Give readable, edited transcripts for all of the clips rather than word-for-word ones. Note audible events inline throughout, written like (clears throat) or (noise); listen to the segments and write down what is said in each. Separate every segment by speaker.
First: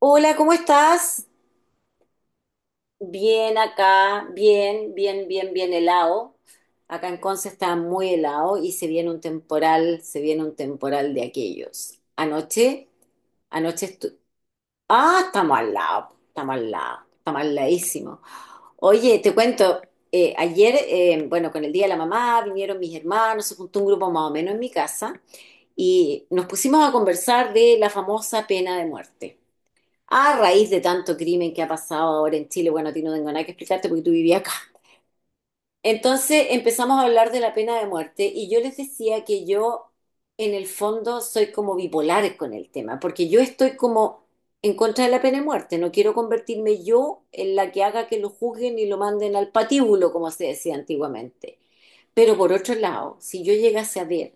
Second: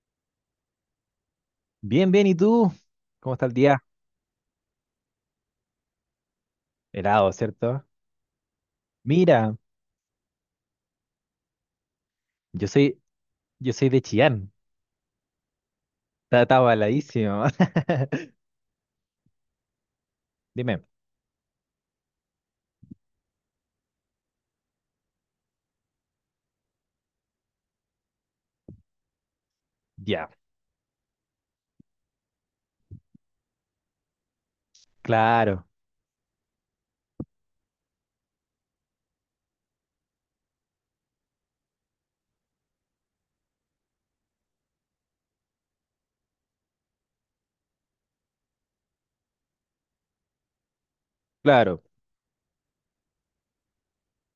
Speaker 1: Hola, ¿cómo estás?
Speaker 2: Bien, bien, ¿y tú? ¿Cómo está el
Speaker 1: Bien
Speaker 2: día?
Speaker 1: acá, bien, bien, bien, bien helado. Acá en
Speaker 2: Helado,
Speaker 1: Conce está
Speaker 2: ¿cierto?
Speaker 1: muy helado y se viene un
Speaker 2: Mira,
Speaker 1: temporal, se viene un temporal de aquellos.
Speaker 2: yo soy, yo
Speaker 1: Anoche
Speaker 2: soy de
Speaker 1: estu-
Speaker 2: Chillán.
Speaker 1: Ah, estamos al lado,
Speaker 2: Está,
Speaker 1: estamos
Speaker 2: está
Speaker 1: al lado, estamos
Speaker 2: baladísimo.
Speaker 1: al ladísimo.
Speaker 2: (laughs)
Speaker 1: Oye, te cuento, ayer,
Speaker 2: Dime,
Speaker 1: bueno, con el Día de la Mamá vinieron mis hermanos, se juntó un grupo más o menos en mi casa y nos pusimos a conversar de la famosa pena de muerte
Speaker 2: ya,
Speaker 1: a raíz de tanto crimen que ha pasado ahora en Chile, bueno, a ti no tengo nada que explicarte porque tú vivías acá.
Speaker 2: claro,
Speaker 1: Entonces empezamos a hablar de la pena de muerte y yo les decía que yo en el fondo soy como bipolar con el tema, porque yo estoy como en contra de la pena de muerte, no quiero convertirme yo en la que haga que lo juzguen y lo manden al patíbulo, como se decía antiguamente.
Speaker 2: claro.
Speaker 1: Pero por otro lado, si yo llegase a ver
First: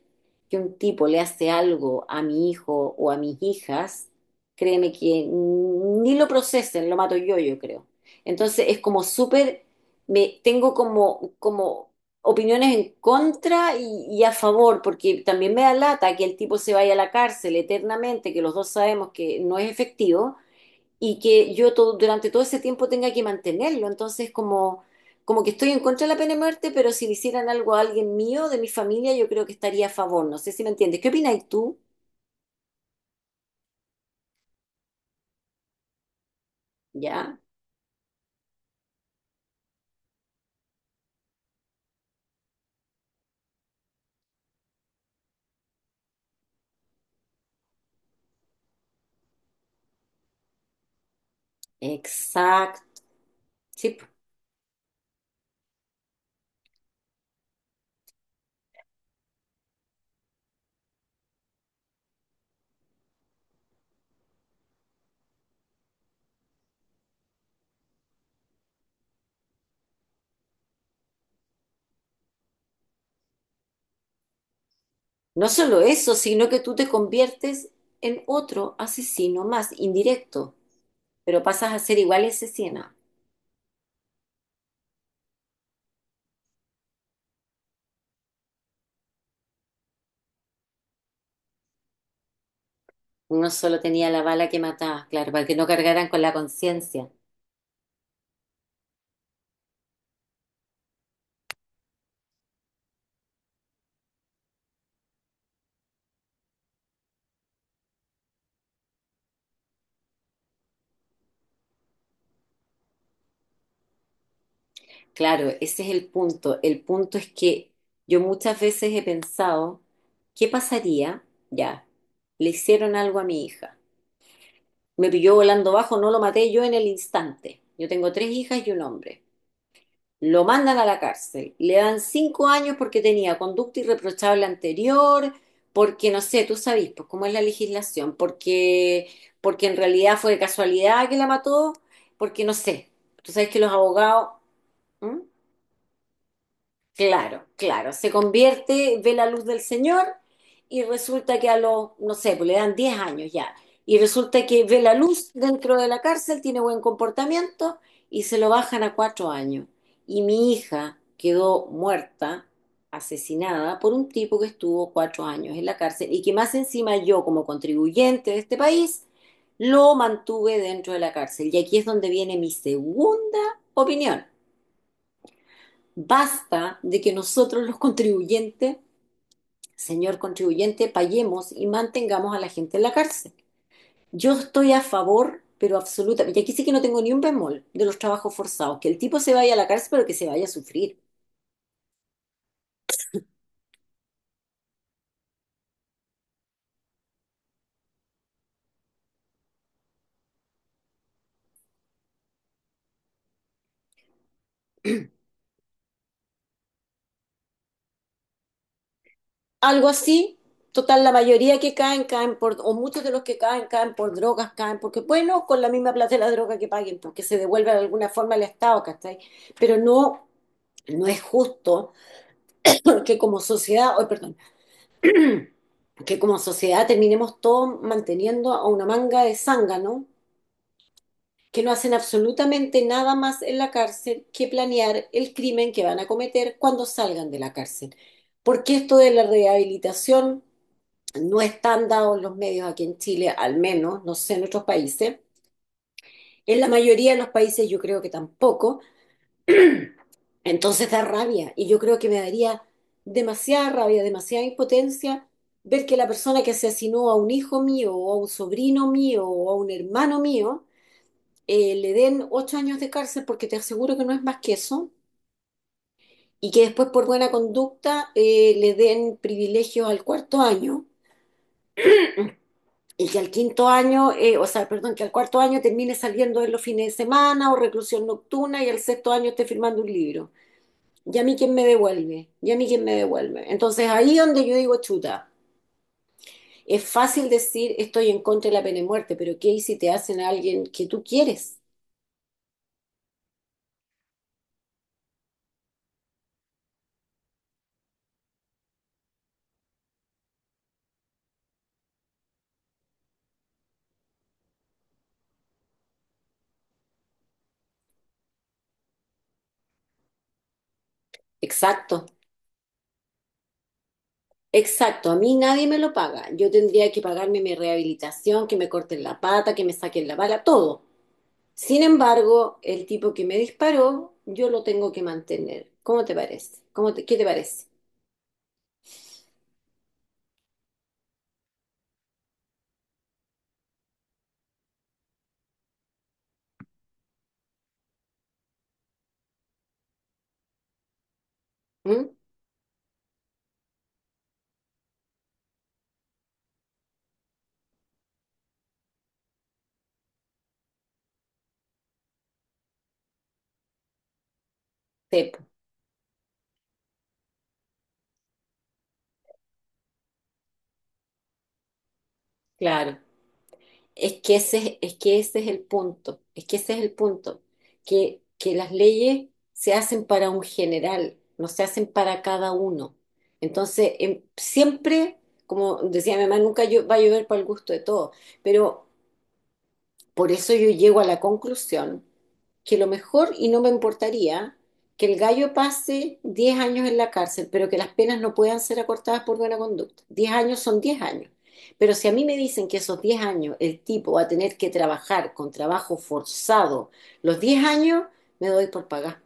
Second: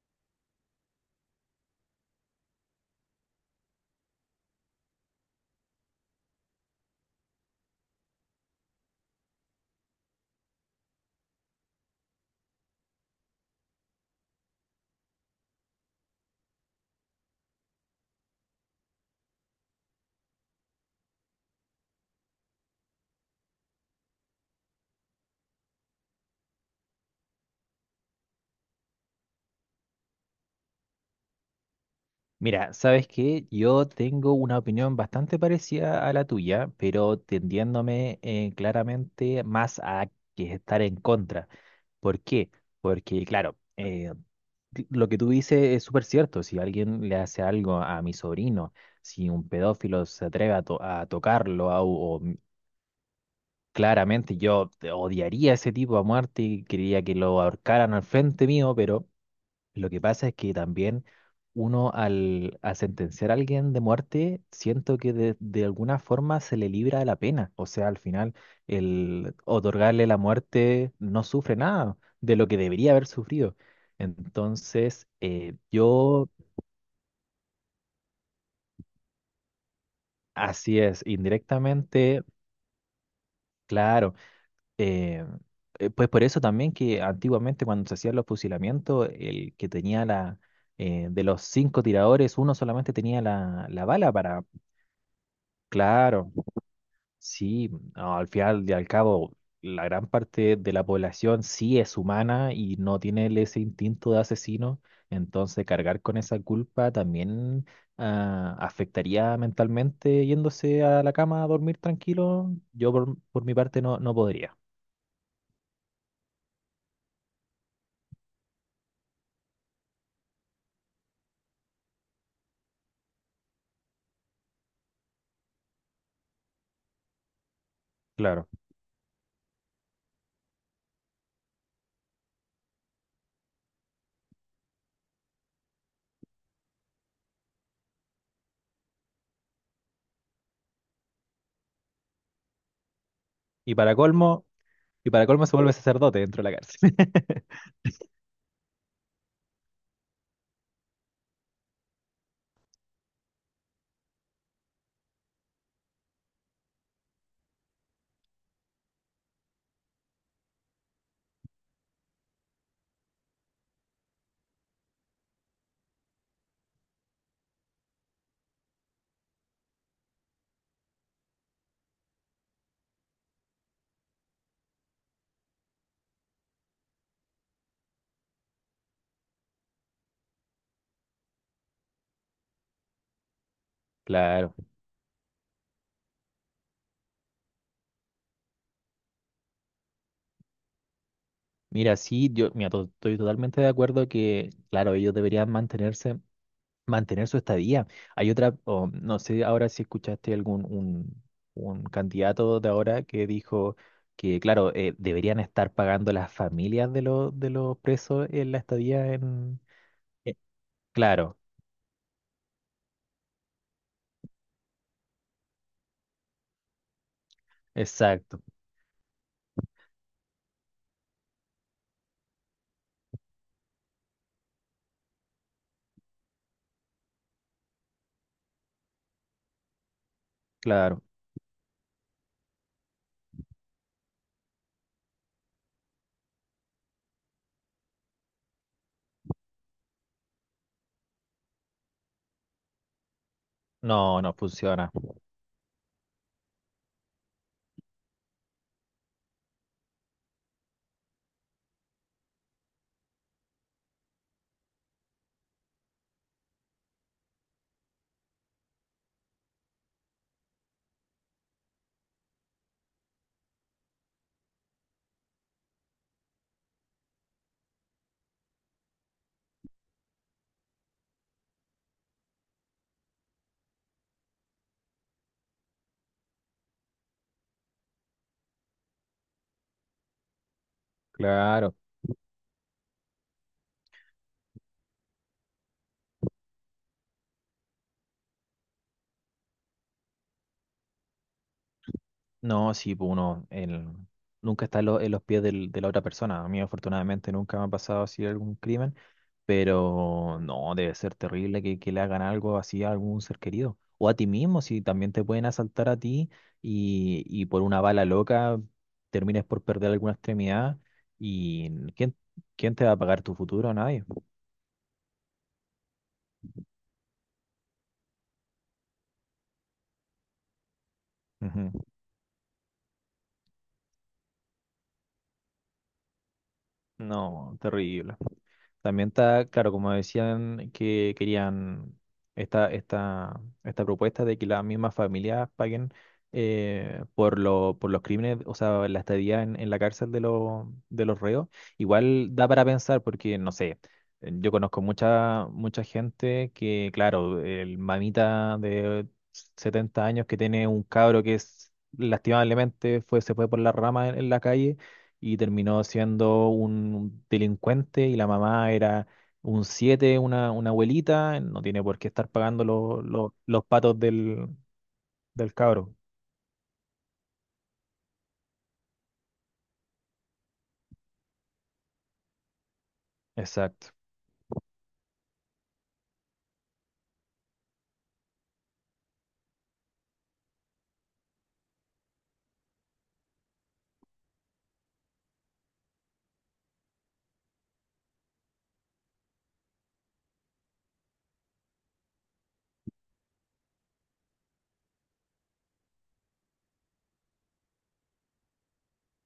Speaker 1: que un tipo le hace algo a mi hijo o a mis hijas, créeme que ni lo procesen, lo mato yo, yo creo. Entonces es como súper, me tengo como, opiniones en contra y a favor, porque también me da lata que el tipo se vaya a la cárcel eternamente, que los dos sabemos que no es efectivo y que yo todo, durante todo ese tiempo tenga que mantenerlo. Entonces, como, que estoy en contra de la pena de muerte, pero si le hicieran algo a alguien mío, de mi familia, yo creo que estaría a favor. No sé si me entiendes. ¿Qué opinas tú?
Speaker 2: Mira, ¿sabes qué? Yo tengo una opinión bastante parecida a la tuya, pero
Speaker 1: Ya,
Speaker 2: tendiéndome claramente más a que estar en contra. ¿Por qué? Porque, claro, lo que tú dices es súper cierto. Si alguien le hace algo a mi sobrino, si un pedófilo se atreve a tocarlo,
Speaker 1: exacto. Sí, po.
Speaker 2: claramente yo te odiaría a ese tipo a muerte y quería que lo ahorcaran al frente mío, pero lo que pasa es que también uno al sentenciar a alguien de muerte, siento que de alguna forma se le libra de la pena. O sea, al final, el otorgarle la muerte no sufre nada de lo que debería haber sufrido. Entonces,
Speaker 1: No solo eso,
Speaker 2: yo,
Speaker 1: sino que tú te conviertes en otro asesino más, indirecto,
Speaker 2: así es,
Speaker 1: pero pasas a ser
Speaker 2: indirectamente,
Speaker 1: igual asesina.
Speaker 2: claro. eh, pues por eso también que antiguamente cuando se hacían los fusilamientos, el que tenía de los cinco tiradores, uno solamente tenía
Speaker 1: Uno
Speaker 2: la,
Speaker 1: solo
Speaker 2: la
Speaker 1: tenía
Speaker 2: bala
Speaker 1: la
Speaker 2: para.
Speaker 1: bala que mataba, claro, para que no cargaran con
Speaker 2: Claro,
Speaker 1: la conciencia.
Speaker 2: sí, no, al final y al cabo, la gran parte de la población sí es humana y no tiene ese instinto de asesino, entonces cargar con esa culpa también afectaría mentalmente yéndose a la cama a dormir tranquilo. Yo por mi parte no, no podría,
Speaker 1: Claro, ese es el punto. El punto es que yo muchas veces he pensado, ¿qué pasaría? Ya, le hicieron algo a mi hija. Me pilló volando bajo, no lo maté yo en el instante. Yo tengo tres
Speaker 2: claro.
Speaker 1: hijas y un hombre. Lo mandan a la cárcel. Le dan 5 años porque tenía conducta irreprochable anterior, porque no sé, tú sabes, pues cómo es la legislación, porque, en realidad fue de casualidad que la mató, porque no sé. Tú sabes que los
Speaker 2: Y para
Speaker 1: abogados...
Speaker 2: colmo, y
Speaker 1: ¿Mm?
Speaker 2: para colmo se vuelve sacerdote dentro de la cárcel.
Speaker 1: Claro,
Speaker 2: (laughs)
Speaker 1: claro. Se convierte, ve la luz del Señor y resulta que a los, no sé, pues le dan 10 años ya. Y resulta que ve la luz dentro de la cárcel, tiene buen comportamiento y se lo bajan a 4 años. Y mi hija quedó muerta, asesinada por un tipo que estuvo 4 años en la cárcel y que más encima yo como contribuyente de este país lo mantuve dentro de la cárcel. Y aquí es donde viene mi segunda opinión. Basta de que nosotros los contribuyentes, señor contribuyente, paguemos y mantengamos a la gente en la cárcel. Yo
Speaker 2: Claro,
Speaker 1: estoy a favor, pero absolutamente, y aquí sí que no tengo ni un bemol de los trabajos forzados, que el tipo se vaya a la cárcel, pero que se vaya a sufrir.
Speaker 2: mira, sí, yo mira, estoy totalmente de acuerdo que, claro, ellos deberían mantenerse. Mantener su estadía. Hay otra, o no sé ahora si escuchaste algún un candidato de ahora que dijo que, claro, deberían estar pagando las familias de los presos en la estadía
Speaker 1: Algo
Speaker 2: eh,
Speaker 1: así, total, la
Speaker 2: claro,
Speaker 1: mayoría que caen, caen por, o muchos de los que caen, caen por drogas, caen porque, bueno, con la misma plata de la droga que paguen, porque se devuelve de alguna forma
Speaker 2: exacto,
Speaker 1: al Estado, ¿cachai? Pero no, no es justo, porque como sociedad, oh perdón (clears throat) que como sociedad terminemos todos manteniendo a una manga de zánganos
Speaker 2: claro.
Speaker 1: que no hacen absolutamente nada más en la cárcel que planear el crimen que van a cometer cuando salgan de la cárcel. Porque esto de la rehabilitación no están dados los medios aquí en Chile, al menos, no
Speaker 2: No, no
Speaker 1: sé, en otros
Speaker 2: funciona.
Speaker 1: países. En la mayoría de los países yo creo que tampoco. Entonces da rabia y yo creo que me daría demasiada rabia, demasiada impotencia ver que la persona que asesinó a un hijo mío o a un sobrino mío o a un hermano mío le den 8 años de cárcel porque te aseguro que no es más que eso y que después por buena conducta le den privilegios al cuarto año y que al quinto año, o sea, perdón, que al cuarto año termine saliendo en los fines de semana o reclusión nocturna y al sexto año esté firmando un libro. ¿Y a mí quién me
Speaker 2: Claro.
Speaker 1: devuelve? ¿Y a mí quién me devuelve? Entonces ahí donde yo digo, chuta, es fácil decir estoy en contra de la pena de muerte, pero ¿qué hay si te hacen a alguien que tú quieres?
Speaker 2: No, sí, pues nunca está en los pies de la otra persona. A mí afortunadamente nunca me ha pasado así algún crimen. Pero no, debe ser terrible que le hagan algo así a algún ser querido. O a ti mismo, si también te pueden asaltar a ti y por una bala loca termines por perder alguna extremidad. ¿Y
Speaker 1: Exacto,
Speaker 2: quién te va a pagar tu futuro? Nadie.
Speaker 1: exacto. A mí nadie me lo paga. Yo tendría que pagarme mi rehabilitación, que me corten la pata, que me saquen la bala, todo.
Speaker 2: Ujú.
Speaker 1: Sin embargo, el tipo que me disparó, yo lo tengo que mantener. ¿Cómo te parece? ¿Cómo te- qué te
Speaker 2: No,
Speaker 1: parece?
Speaker 2: terrible. También está, claro, como decían que querían esta propuesta de que las mismas familias paguen, por los crímenes, o sea, la estadía en la cárcel los de los reos,
Speaker 1: ¿Mm?
Speaker 2: igual da para pensar porque, no sé, yo conozco mucha, mucha gente que, claro, el mamita de 70 años que tiene un cabro que es, lastimablemente fue, se fue por la rama en la calle y
Speaker 1: Tepo,
Speaker 2: terminó siendo un delincuente y la mamá era un siete, una abuelita, no tiene por qué estar pagando
Speaker 1: claro.
Speaker 2: los patos del,
Speaker 1: Es que ese es
Speaker 2: del
Speaker 1: el
Speaker 2: cabro.
Speaker 1: punto, es que ese es el punto, que las leyes se hacen para un general, no se hacen para cada uno.
Speaker 2: Exacto.
Speaker 1: Entonces, siempre, como decía mi mamá, nunca va a llover para el gusto de todos, pero por eso yo llego a la conclusión que lo mejor, y no me importaría, que el gallo pase 10 años en la cárcel, pero que las penas no puedan ser acortadas por buena conducta. 10 años son 10 años. Pero si a mí me dicen que esos 10 años el tipo va a tener que trabajar con trabajo forzado, los 10 años me doy por pagar.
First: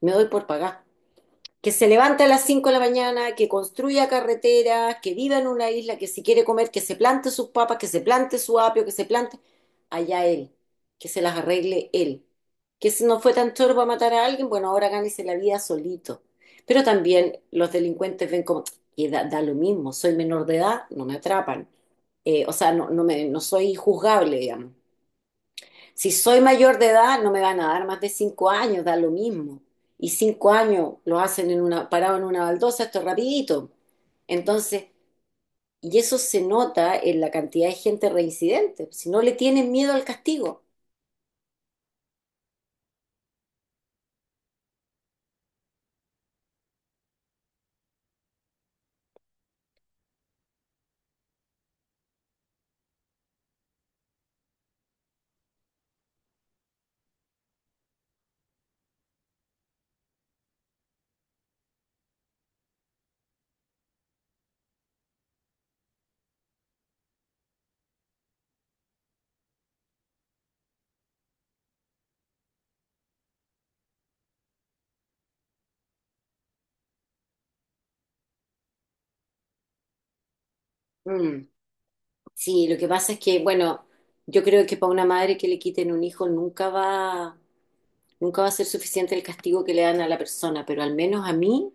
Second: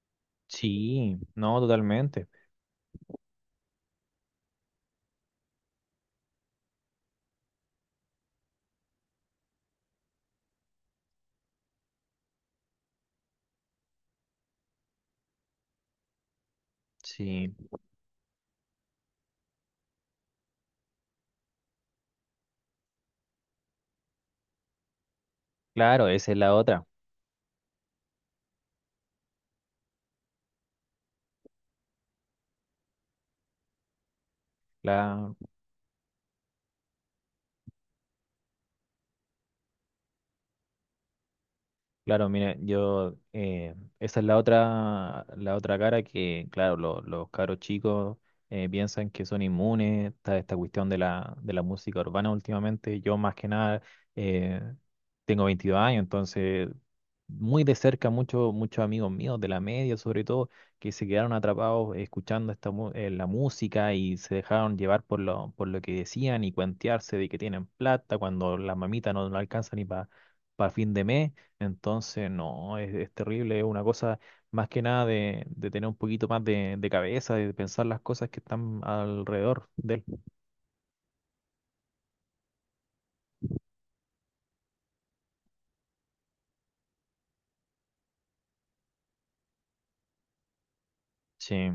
Speaker 1: Me doy por pagar
Speaker 2: Sí, no,
Speaker 1: que se levanta a
Speaker 2: totalmente.
Speaker 1: las 5 de la mañana, que construya carreteras, que viva en una isla, que si quiere comer, que se plante sus papas, que se plante su apio, que se plante allá él, que se las arregle él. Que si no fue tan chorbo a matar a alguien, bueno, ahora gánese la vida solito. Pero también
Speaker 2: Sí,
Speaker 1: los delincuentes ven como, y da lo mismo, soy menor de edad, no me atrapan. O sea, no, no, no soy juzgable, digamos.
Speaker 2: claro,
Speaker 1: Si
Speaker 2: esa es
Speaker 1: soy
Speaker 2: la
Speaker 1: mayor de
Speaker 2: otra.
Speaker 1: edad, no me van a dar más de 5 años, da lo mismo. Y 5 años lo hacen en una, parado en una baldosa, esto es rapidito. Entonces, y eso se nota en la cantidad de gente reincidente. Si no le tienen miedo al castigo.
Speaker 2: Claro, mire, esa es la otra cara que, claro, los caros chicos piensan que son inmunes, está esta cuestión de la música urbana últimamente, yo más que nada eh, tengo 22 años, entonces muy de cerca muchos muchos amigos míos de la media, sobre todo, que se quedaron atrapados escuchando la música y se dejaron llevar por lo que decían y cuentearse de que tienen plata cuando las mamitas no, no alcanzan ni para fin de mes. Entonces, no, es terrible, es una cosa más que nada de tener un poquito más de cabeza, de pensar las cosas que están alrededor de él.
Speaker 1: Mm. Sí, lo que pasa es que, bueno, yo creo que para una madre que le quiten un hijo nunca va a ser suficiente el castigo que le dan a la persona, pero al menos a
Speaker 2: Sí,
Speaker 1: mí,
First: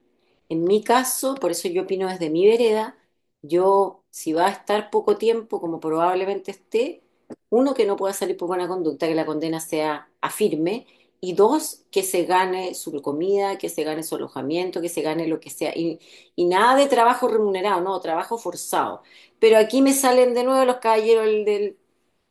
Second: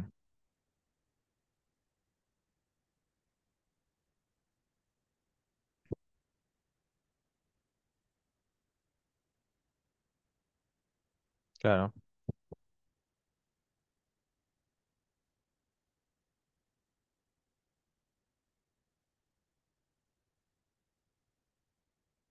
Speaker 1: en mi caso, por eso yo opino desde mi vereda, yo, si va a estar poco tiempo, como probablemente esté, uno, que no pueda salir por buena conducta, que la condena sea a firme, y dos,
Speaker 2: claro,
Speaker 1: que se gane su comida, que se gane su alojamiento, que se gane lo que sea, y, nada de trabajo remunerado, no, trabajo forzado. Pero aquí me salen de nuevo los caballeros del,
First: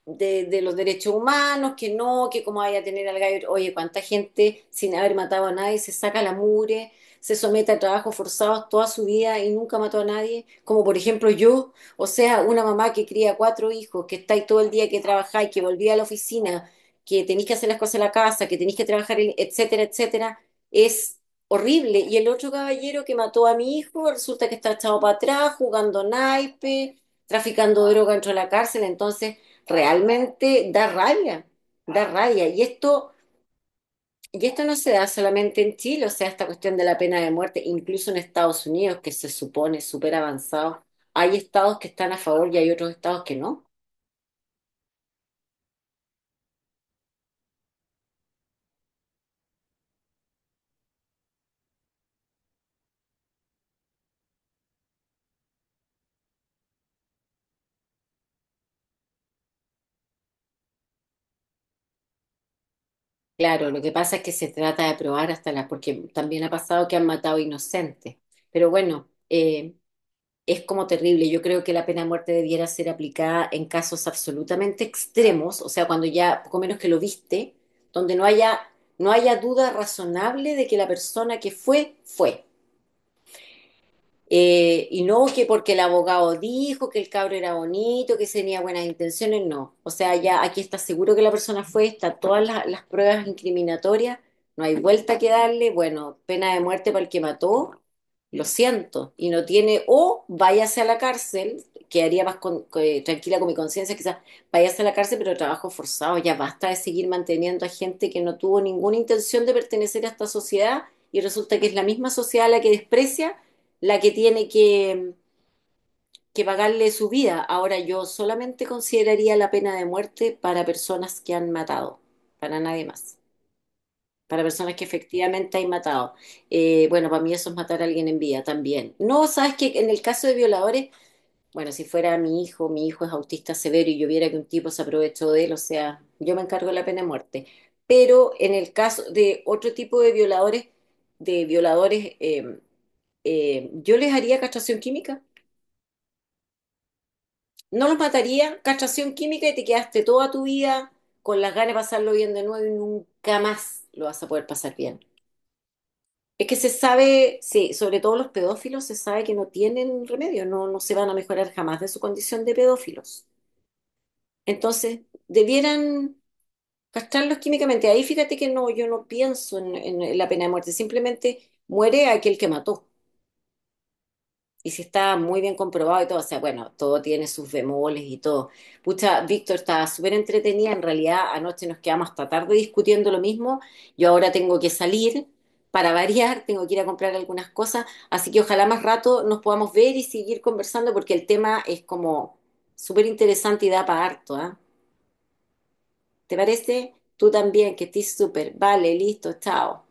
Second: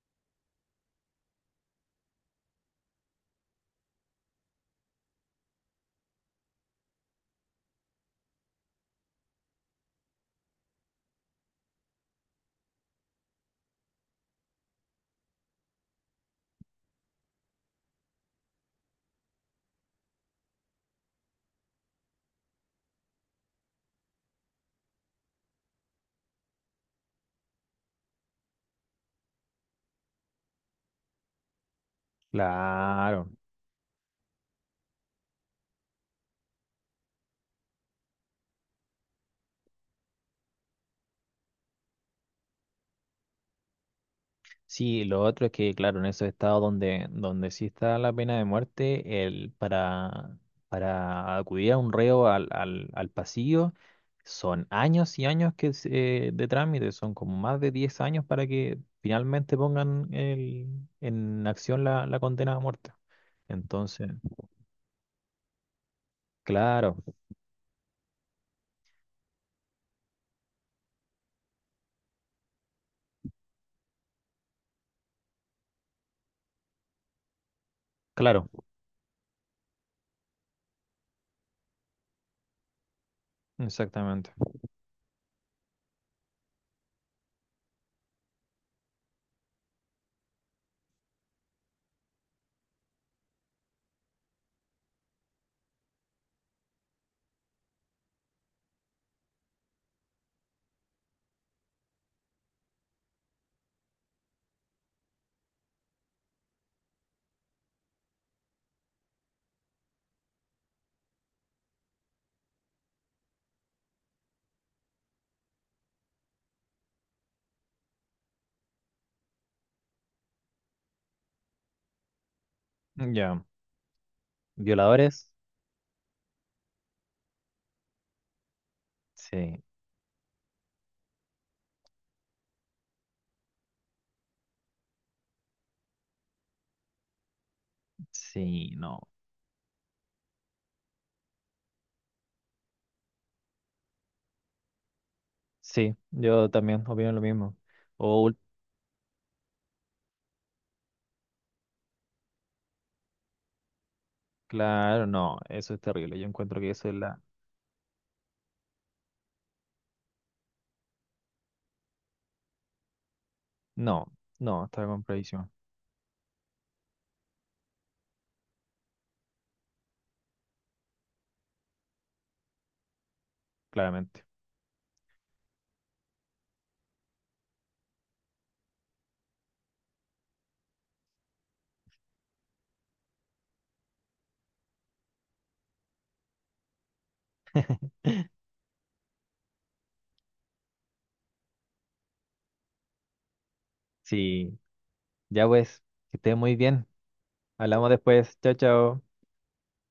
Speaker 1: de los derechos humanos, que no, que cómo vaya a tener al gallo, oye, cuánta gente sin haber matado a nadie se saca la mugre, se somete a trabajos forzados toda su vida y nunca mató a nadie, como por ejemplo yo, o sea, una mamá que cría cuatro hijos, que estáis todo el día que trabajáis, que volví a la oficina, que tenéis que hacer las cosas en la casa, que tenéis que trabajar, etcétera, etcétera, es horrible. Y el otro caballero que mató a mi hijo resulta que está echado para atrás, jugando naipe, traficando droga dentro de la cárcel, entonces realmente da rabia, da rabia. Y esto,
Speaker 2: claro.
Speaker 1: y esto no se da solamente en Chile, o sea, esta cuestión de la pena de muerte, incluso en Estados Unidos, que se supone súper avanzado, hay estados que están a favor y hay otros estados que no.
Speaker 2: Sí, lo otro es que, claro, en esos estados donde sí está la pena de muerte, para acudir a un reo al pasillo, son años y años de trámite, son como más de 10 años para que finalmente pongan en acción la condena a muerte.
Speaker 1: Claro, lo que
Speaker 2: Entonces,
Speaker 1: pasa es que se trata de probar hasta la, porque también ha pasado que
Speaker 2: claro,
Speaker 1: han matado inocentes. Pero bueno, es como terrible. Yo creo que la pena de muerte debiera ser aplicada en casos absolutamente extremos, o sea, cuando ya poco menos que lo viste, donde
Speaker 2: claro,
Speaker 1: no haya duda razonable de que la persona que fue, fue.
Speaker 2: exactamente.
Speaker 1: Y no que porque el abogado dijo que el cabro era bonito, que tenía buenas intenciones, no. O sea, ya aquí está seguro que la persona fue, está todas las pruebas incriminatorias, no hay vuelta que darle, bueno, pena de muerte para el que mató, lo siento, y no tiene, o váyase a la cárcel, quedaría más tranquila con mi conciencia, quizás váyase a la cárcel, pero trabajo forzado, ya basta de seguir manteniendo a gente que no tuvo ninguna intención de pertenecer a esta sociedad y resulta que es la misma sociedad la que desprecia la que tiene que, pagarle su vida. Ahora yo solamente consideraría la pena de muerte para personas que han matado, para nadie más,
Speaker 2: Ya,
Speaker 1: para personas que
Speaker 2: violadores,
Speaker 1: efectivamente han matado. Bueno, para mí eso es matar a alguien en vida también. No, sabes
Speaker 2: sí,
Speaker 1: que en el caso de violadores, bueno, si fuera mi hijo es autista severo y yo viera que un tipo se aprovechó de él, o sea, yo me encargo de la pena de muerte. Pero en el
Speaker 2: sí, no.
Speaker 1: caso de otro tipo de violadores, de violadores, eh, yo les haría castración química.
Speaker 2: Sí, yo también opino lo mismo.
Speaker 1: No los
Speaker 2: O, ul-
Speaker 1: mataría, castración química y te quedaste toda tu vida con las ganas de pasarlo bien de nuevo y nunca más lo vas a poder pasar bien.
Speaker 2: claro, no, eso es terrible. Yo
Speaker 1: Es que
Speaker 2: encuentro
Speaker 1: se
Speaker 2: que eso es la.
Speaker 1: sabe, sí, sobre todo los pedófilos, se sabe que no tienen remedio, no, no se van a mejorar jamás de su condición de pedófilos.
Speaker 2: No, no, está
Speaker 1: Entonces,
Speaker 2: con predicción,
Speaker 1: debieran castrarlos químicamente. Ahí fíjate que no, yo no pienso en la pena de muerte, simplemente muere aquel que mató.
Speaker 2: claramente.
Speaker 1: Y si está muy bien comprobado y todo, o sea, bueno, todo tiene sus bemoles y todo. Pucha, Víctor, estaba súper entretenida. En realidad, anoche nos quedamos hasta tarde discutiendo lo mismo. Yo ahora tengo que salir para (laughs) variar, tengo que ir a comprar algunas cosas. Así que ojalá más rato nos podamos ver y seguir conversando porque el tema es como súper interesante y da para harto, ¿ah?
Speaker 2: Sí, ya pues, que estés
Speaker 1: ¿Te
Speaker 2: muy bien.
Speaker 1: parece? Tú también, que
Speaker 2: Hablamos
Speaker 1: estés
Speaker 2: después.
Speaker 1: súper.
Speaker 2: Chao,
Speaker 1: Vale,
Speaker 2: chao.
Speaker 1: listo, chao.